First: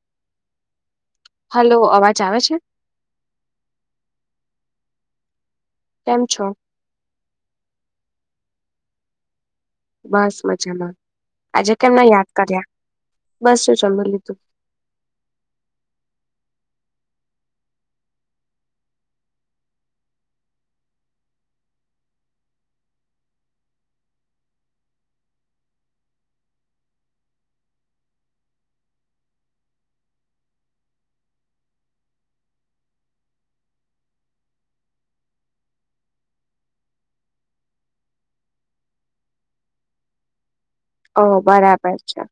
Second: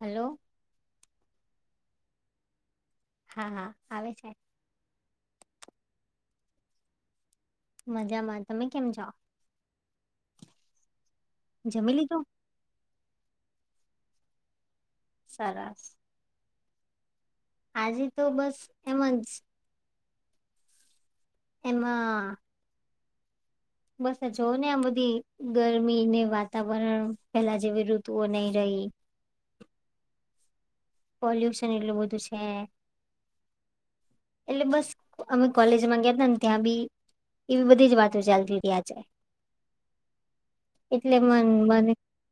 Hello. Hello અવાજ આવે છે. હા હા આવે છે. કેમ છો? મજામાં તમે કેમ છો? બસ મજામાં આજે જમી કેમને લીધું યાદ કર્યા બસ શું જમે લીધું. સરસ. આજે તો બસ એમજ એમાં બસ જોઓ ને આ બધી ગરમી ને વાતાવરણ પેલા જેવી ઋતુઓ નહી રહી. પોલ્યુશન એટલું બધું છે. એટલે બસ અમે કોલેજમાં ગયા ત ને ત્યાં બી એવી બધી જ વાતો ચાલતી આજે એટલે ઓહ મન મને બરાબર છે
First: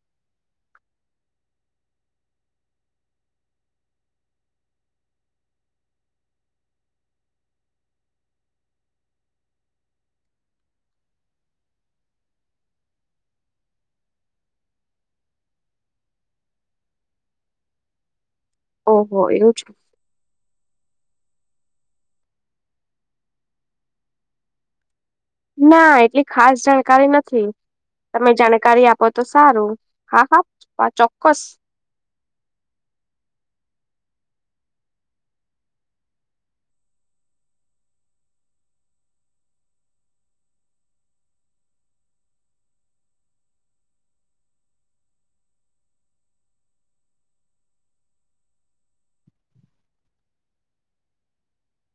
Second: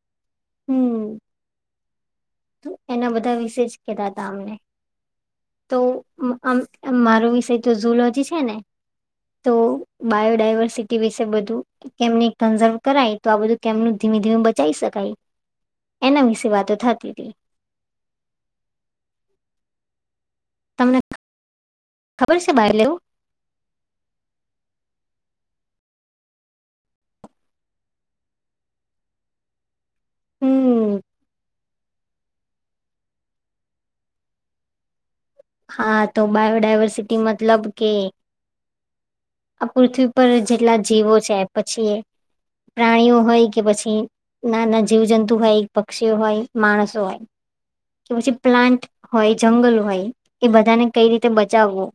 હમ એના બધા વિશે જ કેતા અમને તો આમ મારો વિષય તો ઝુલોજી છે ને તો બાયોડાયવર્સિટી વિશે બધું કેમને કન્ઝર્વ કરાય તો આ બધું કેમનું ધીમે ધીમે બચાવી શકાય એના વિશે વાતો થાતી હતી. ઓહો એવું છે. તમને ખબર છે બાઈ [inaudible] ના એટલી ખાસ જાણકારી નથી, તમે જાણકારી આપો તો સારું હા હા હમ ચોક્કસ હા તો બાયોડાયવર્સિટી મતલબ કે આ પૃથ્વી પર જેટલા જીવો છે પછી એ પ્રાણીઓ હોય કે પછી ના ના જીવજંતુ હોય, એ પક્ષીઓ હોય, માણસો હોય, કે પછી પ્લાન્ટ હોય, જંગલ હોય, એ બધાને કઈ રીતે બચાવવો,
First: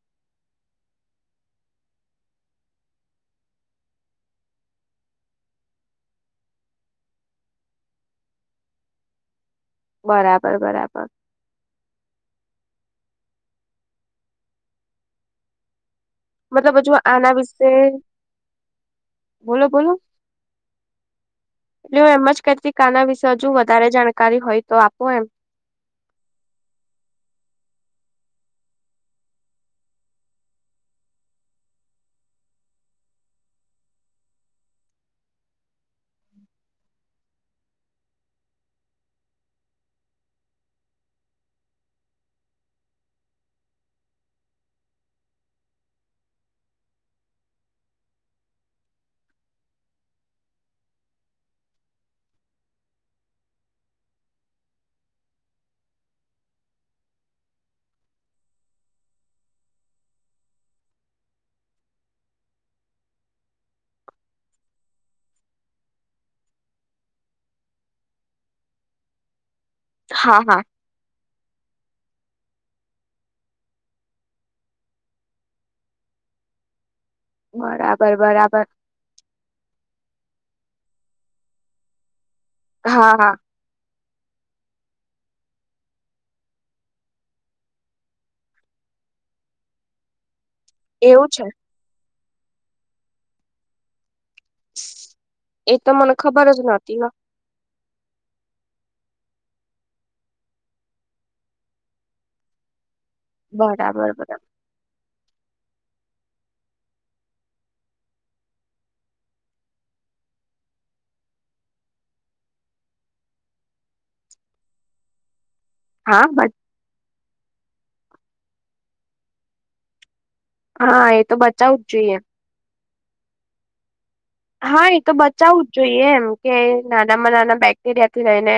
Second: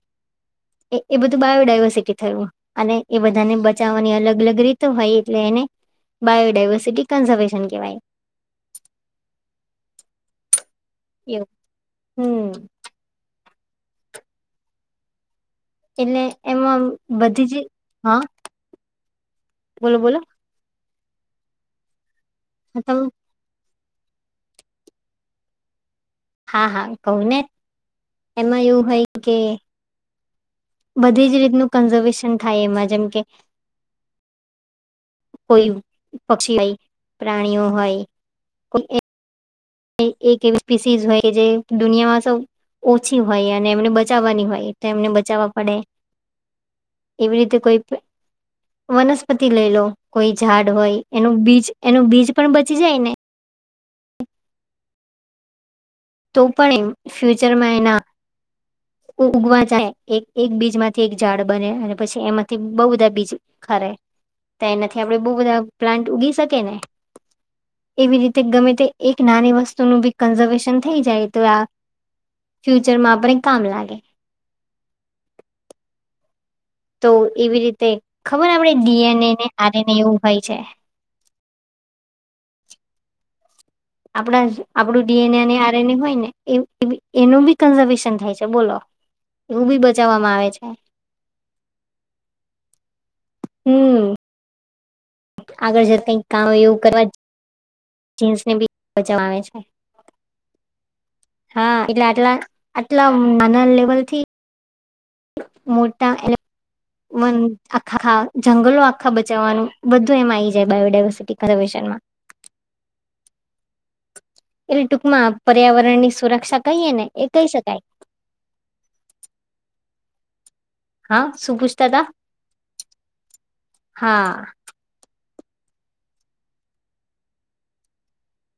એ બધું બાયોડાયવર્સિટી થયું. અને એ બધાને બચાવવાની અલગ અલગ રીતો હોય એટલે એને બાયોડાયવર્સિટી કન્ઝર્વેશન કહેવાય. બરાબર બરાબર. એવુ હમ્મ એટલે મતલબ એમાં હજુ આના બધી જ વિશે હા બોલો બોલો એટલે એમ જ કેતી તમ આના વિશે હજુ વધારે જાણકારી હોય તો આપો એમ, હા હા કહું ને એમાં એવું હોય કે બધી જ રીતનું કન્ઝર્વેશન થાય એમાં જેમ કે કોઈ પક્ષી હોય, પ્રાણીઓ હોય, કો એક એવી સ્પીસી હોય જે દુનિયામાં સવ ઓછી હોય અને એમને બચાવવાની હોય તો એમને બચાવવા પડે. એવી રીતે કોઈ વનસ્પતિ લઈ લો, કોઈ ઝાડ હોય, એનું બીજ એનું બીજ પણ બચી જાય ને તો પણ એમ ફ્યુચરમાં એના ઉગવા જાય એક એક બીજમાંથી એક ઝાડ બને અને પછી એમાંથી બઉુ બધા બીજ ખરે તો એનાથી આપડે બહુ બધા પ્લાન્ટ ઉગી શકે ને એવી રીતે ગમે તે એક નાની વસ્તુ ત નું ભી હા હા કન્ઝર્વેશન થઈ જાય તો આ ફ્યુચરમાં આપણે કામ લાગે તો એવી રીતે બરાબર ખબર બરાબર આપડે ડીએનએ ને આર એનએ એવું હોય છે હા હા આપડા આપડું ડીએનએ અને આરએનએ હોય ને એ એનું બી કન્ઝર્વેશન થાય છે બોલો એવું ભી બચાવવામાં આવે છે‌ એવું છે. હમ્મ [inaudible] [unintelligible] આગળ જ તો મને કઈક ખબર કામ જ એવું નહોતી કરવા હો. જીસને ભી બચવા આવે છે હા એટલે આટલા આટલા નાના બરાબર લેવલથી બરાબર મોટા એ વ આખા જંગલો આખા બચાવવાનું બધું એમ આવી જાય બાયોડાવર્સિટી એ ટૂંકમાં પર્યાવરણની હા સુરક્ષા કહીએ ને એ કહી શકાય. એ હા તો બચાવું સુભુછતા જ હતા, જોઈએ હા હા એ તો બચાવું જ જોઈએ એમ કે નાનામાં નાના બેક્ટેરિયાથી લઈને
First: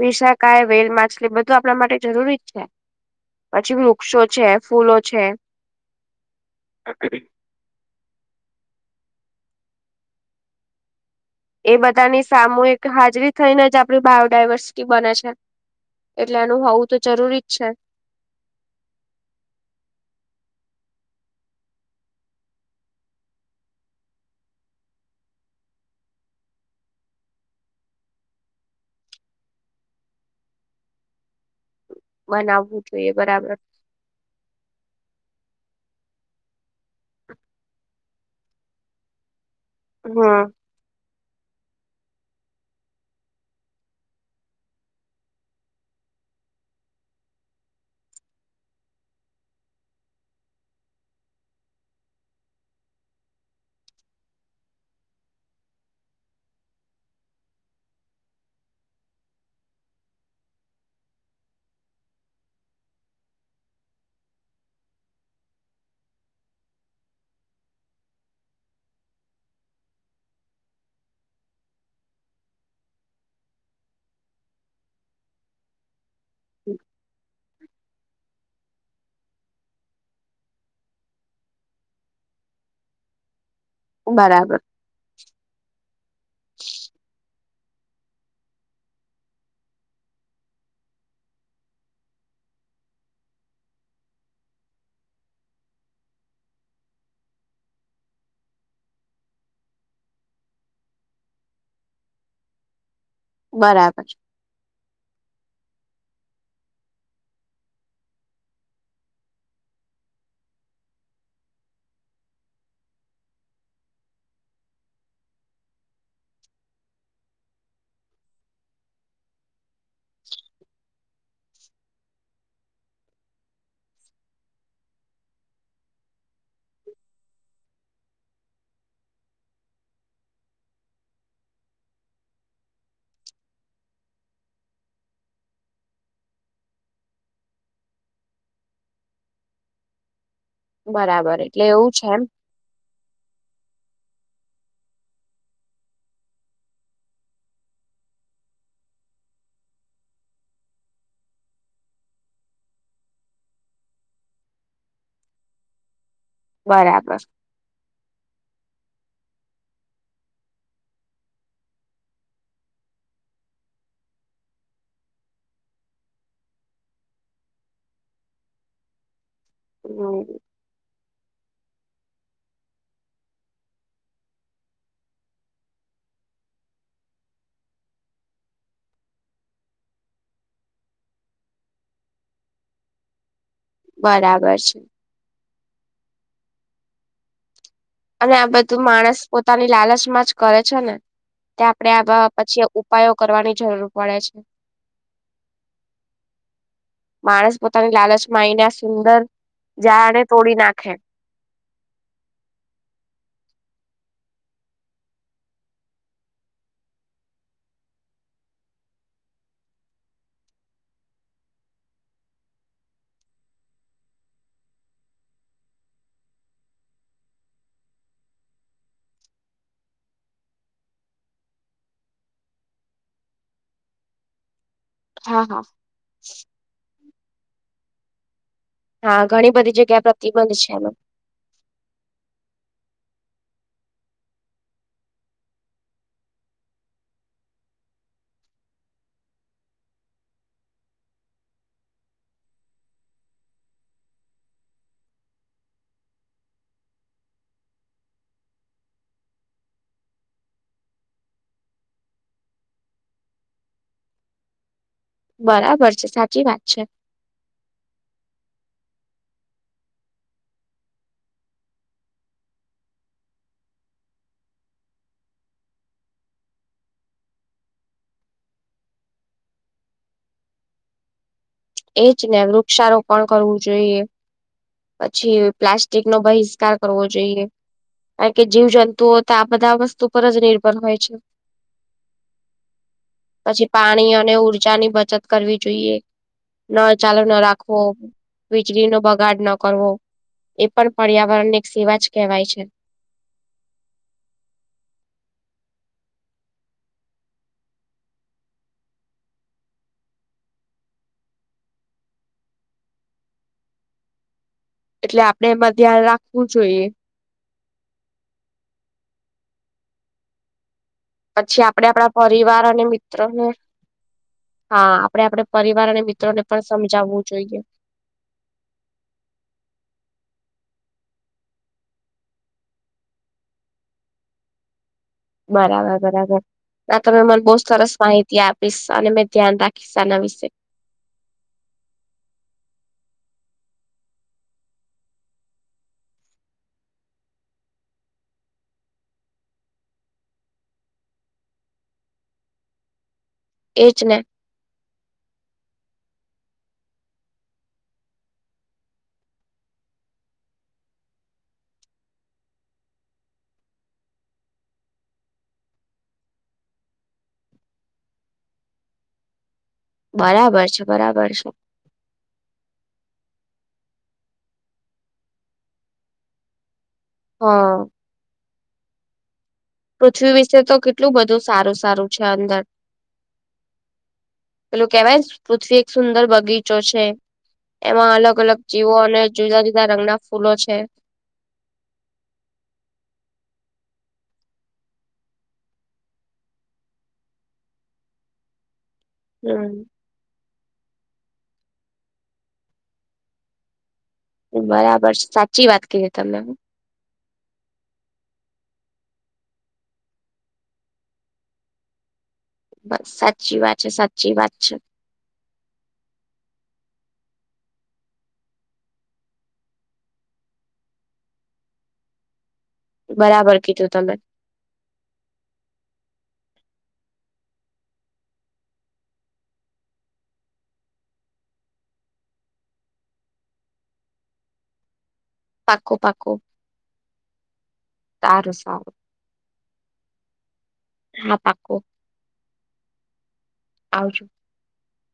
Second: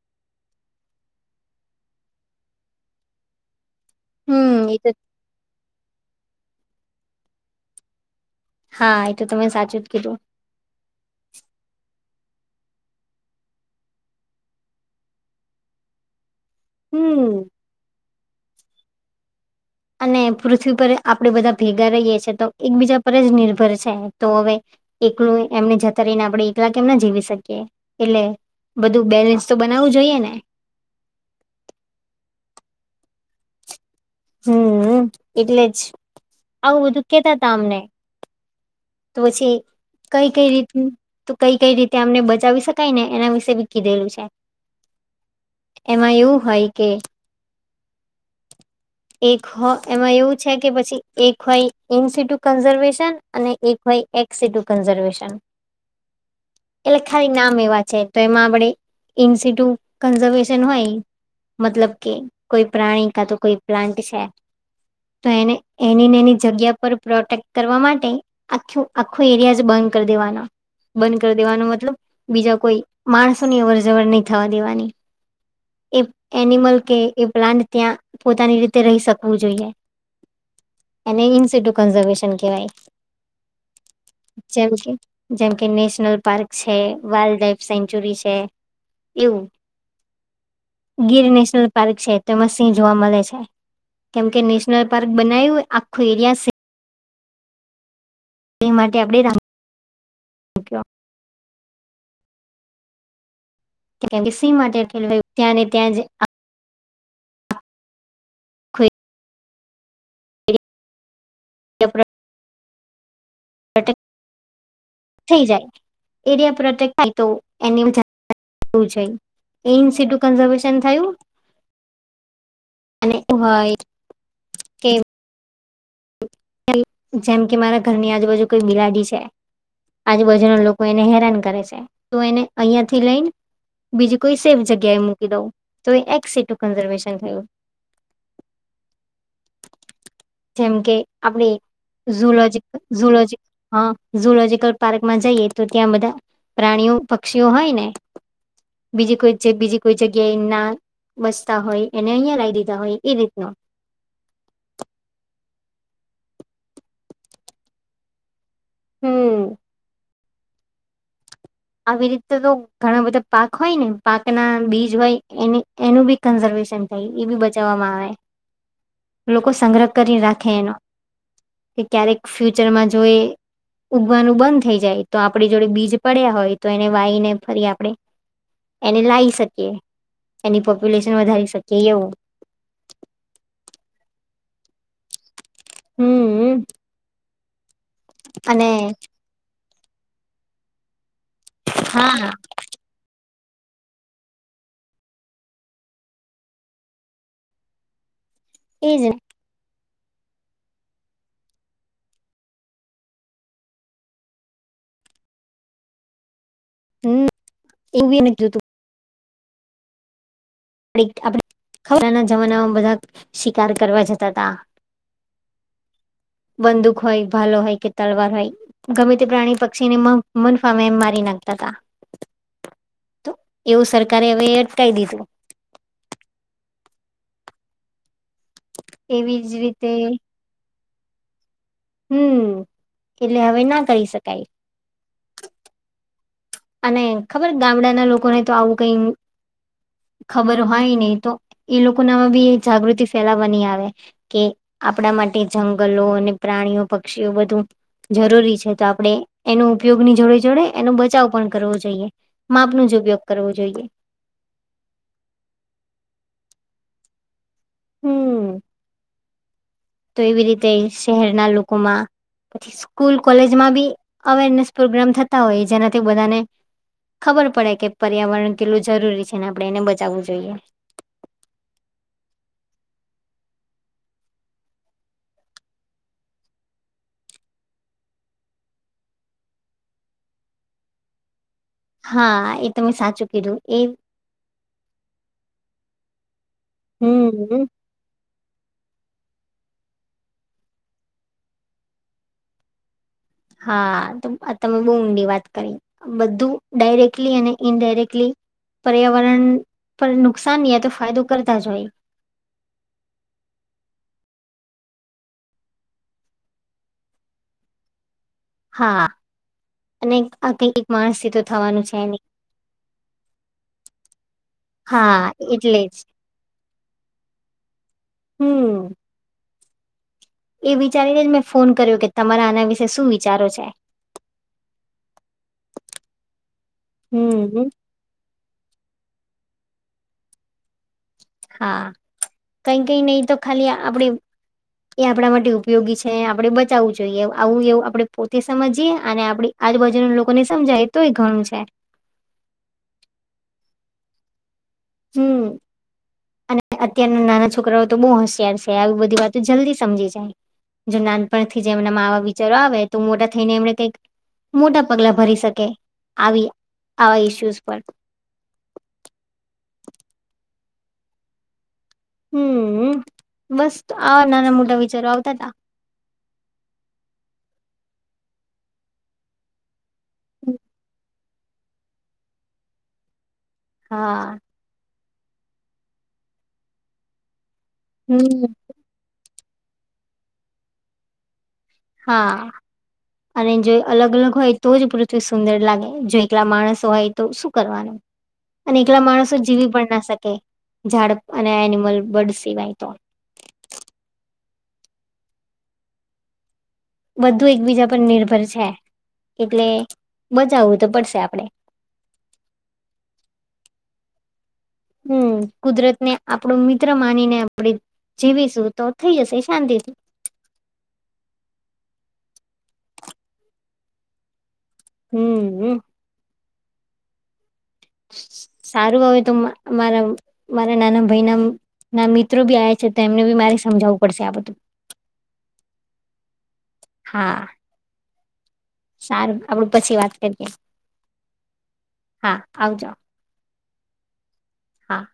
વિસાકાય વેલ માછલી બધું આપણા માટે જરૂરી જ છે. પછી વૃક્ષો છે હમ એ તો ફૂલો છે હા એ તો તમે સાચું જ કીધું એ બધાની સામૂહિક હાજરી થઈને જ આપડી બાયોડાયવર્સિટી બને છે એટલે એનું હોવું તો હમ જરૂરી જ છે અને પૃથ્વી પર આપણેે બધા ભેગા રહીએ છીએ તો એકબીજા પર જ નિર્ભર છે તો હવે એકલું એમને જતા રહીને આપણે એકલા કેમ ના જીવી શકીએ એટલે બધું બેલેન્સ તો બનાવવું જોઈએ ને બનાવવું જોઈએ બરાબર હમ એટલે જ આવું બધું કેતા તા અમને તો પછી કઈ કઈ હમ રીતનું તો કઈ કઈ રીતે અમને બચાવી શકાય ને એના વિશેે બી કીધેલું છે એમાં એવું હોય કે એક હો એમાં એવું છે કે પછી એક હોય ઇન્સીિટુ કન્ઝર્વેશન અને એક હોય એક ેશ એટલે ખાલી નામ એવા છે તો એમાં આપણે ઇન્સ્ટિટ્યુટ કન્ઝર્વેશન હોય મતલબ કે કોઈ પ્રાણી કા તો કોઈ પ્લાન્ટ છે તો એને એની ને એની જગ્યા પર પ્રોટેક્ટ કરવા માટે આખું આખું એરિયા જ બંધ કરી દેવાના બંધ કરી દેવાનું મતલબ બીજા કોઈ માણસોની અવર જવર નહી થવા દેવાની એ એનિમલ કે એ પ્લાન્ટ ત્યાં પોતાની રીતે રહી શકવું જોઈએ એને ઇન સટુ કન્ઝવેશન કેવાય બરાબર જેમ કે જેમ કે નેશનલ પાર્ક છે વાઇલ્ડ લઇફ સેન્ચુરી છે એવું ગીર નેશનલ પાર્ક છે તેમાં સિંહ જોવા મળે છે કેમ કે નેશનલ પાર્ક બનાય્યું આખું એરિયા તે માટે આપડે રામ બરાબર સ માટે ત્યા ત્યાં જ આખો [inaudible] થઈ જાય એરિયા પ્રોટેક્ટ થાય તો એની એવુ છે એ [unintelligible] થયું અને એ હોય કે જેમ કે મારા ઘરની આજુબાજુ કોઈ બિલાડી છે આજુબાજુ ના લોકો એને હેરાન કરે છે તું એને અહિયાં થી લઈને બીજી કોઈ સેફ જગ્યાએ મૂકી દઉં તો એ એક સીટ કન્ઝર્વેશન થયું જેમ કે બરાબર આપડ એટલે એવું છે એમ ઝુલોજી ઝહુલા જીક હા ઝહુડાજિક પાર્ક માં જઈએ તો ત્યાં બધા પ્રાણીઓ પક્ષીઓ હોય ને બીજી કોઈ બીજી કોઈ જગ્યા એ ના બસતા હોય એને અહી લાઈ દીધા હોય એ રીતના બરાબર હમ્મ આવી રીતે તો ઘણા બધા પાક હોય ને પાક ના બીજ હોય એની એનું બી કન્ઝર્વેશન થાય એ બી બચાવવામાં આવે લોકો સંગ્રહ કરી હમ રાખે એનો કે ક્યારેક ફ્યુચરમાં જોઈ ઉગવાનું બંધ થઈ જાય તો આપણી જોડે બીજ પડ્યા હોય તો એને વાઈને ફરી આપણે એને લાવી શકીએ એની પોપ્યુલેશન વધારી શકીએ એવું બરાબર છે હમ્મ અને આ બધું માણસ પોતાની લાલચમાં જ કરે છે ને તે આપડે હા આ પછી ઉપાયો કરવાની જરૂર પડે છે માણસ પોતાની લાલચમાંય ને આ સુંદર જાને તોડી નાખે હમ્મ એવું એ નથી જોતું આપ આપણે પહેલાના જમાનામાં બધા શિકાર કરવા જતા હતા બંદૂક હોય ભાલો હોય કે તલવાર હોય ગમે તે પ્રાણી પક્ષીને મન મનફાવે મારી નાખતા હતા તો એવું સરકારે હવે અટકાવી દીધું હા હા હા એવી ઘણી જ બધી રીતે જગ્યા પ્રતિબંધ છે એનો હમ્મ એટલે હવે ના કરી શકાય અને ખબર ગામડા ના લોકો ને તો આવું કઈ ખબર હોય નહી તો એ લોકો નામાં બી જાગૃતિ ફેલાવાની આવે કે આપણા માટે જંગલો અને પ્રાણીઓ પક્ષીઓ બધું જરૂરી છે તો આપડે એનો ઉપયોગની જોડે જોડે એનો બચાવ પણ કરવું જોઈએ માપ નો જ ઉપયોગ કરવો જોઈએ બરાબર છે સાચી વાત છે હમ્મ તો એવી રીતે શહેરના લોકોમાં પછી સ્કૂલ કોલેજમાં બી અવેરનેસ પ્રોગ્રામ થતા હોય જેનાથી બધાને ખબર પડે કે પર્યાવરણ કેટલું જરૂરી છે ને આપણે એને બચાવવું જોઈએ એજ ને વૃક્ષારોપણ કરવું જોઈએ પછી પ્લાસ્ટિક નો બહિષ્કાર કરવો જોઈએ કારણ કે જીવ જંતુઓ તો આ બધા વસ્તુ પર જ નિર્ભર હોય છે હા એ તમે સાચું કીધું પછી એ પાણી અને ઉર્જા ની બચત કરવી જોઈએ ન ચાલુ ના હમ રાખવો વીજળીનો બગાડ ન કરવો એ પણ પર્યાવરણ ને એક સેવા જ કહેવાય છે હા તો તમે બહુ ઊંડી વાત કરી બધું ડાયરેક્ટલી અને ઇનડાયરેક્ટલી પર્યાવરણ પર નુકસાનય તો ફાયદો કરતા જ હોય એટલે આપણે એમાં ધ્યાન રાખવું જોઈએ હા અને આ ક પછી આપડે આપણા પરિવાર અને મિત્રોને હા આપડે આપડે એટલે પરિવાર અને જ મિત્રો ને પણ સમજાવવું જોઈએ હમ્મ એ વિચારીને જ મેં ફોન કર્યો કે તમારા આના વિશે શું વિચારો છે બરાબર બરાબર આ તમે મન બહુ હમ સરસ માહિતી આપીશ અને મેં ધ્યાન રાખીશ આના વિશે હા કઈ કઈ નહી તો ખાલી આપણે એ આપણા માટે ઉપયોગી છે આપડે બચાવવું જોઈએ આવું એવું આપડણે પોતે સમજીએ અને આપણે આજુબાજુ લોકોને સમજાય તો એ ઘણું છે એજ ને હમ અને અત્યારના નાના છોકરાઓ તો બહુ હોશયાર છે આવી બધી વાતો જલ્દી સમજી જાય જો નાનપણથી જે એમના માવા વિચારો આવે તો મોટા થઈને એમને કઈક મોટા પગલા ભરી શકે આવી આવા ઈસ્યુઝ પર બરાબર છે બરાબર છે હમ બસ આવા નાના મોટા વિચારો આવતા હતાા હા પૃથ્વી વિશે તો કેટલું બધું સારું સારું છે અંદર હા પેલું કેવાય પૃથ્વી એક સુંદર બગીચો છે એમાં અલગ હમ અલગ જીવો અને જુદા જુદા રંગના ફૂલો છે હા અને જો અલગ અલગ હોય તો જ પૃથ્વી સુંદર લાગે જો એકલા માણસો હોય તો શું કરવાનું અને એકલા માણસો જીવી પણ હમ ના શકે ઝાડ અને એનિમલ બર્ડ સિવાય તો બરાબર સાચી વાત કરી તમે હું બધું એકબીજા પર નિર્ભર છે એટલે બચાવવું તો પડશે આપડે બસ સાચી વાત છે સાચી વાત છે હમ કુદરત ને આપણું મિત્ર માનીને આપડી જીવીશું તો થઈ જશે શાંતિથી બરાબર કીધું તમે હમ હમ સારું આવે તો મારા મારા નાના ભાઈ ના ના મિત્રો બી આવે છે તો એમને બી મારે સમજાવવું પડશે આ બધું પાકું પાકું હા આું સર સારું આપડું પછી વાત કરીએ હા પાકો હા આવજ આવજો હા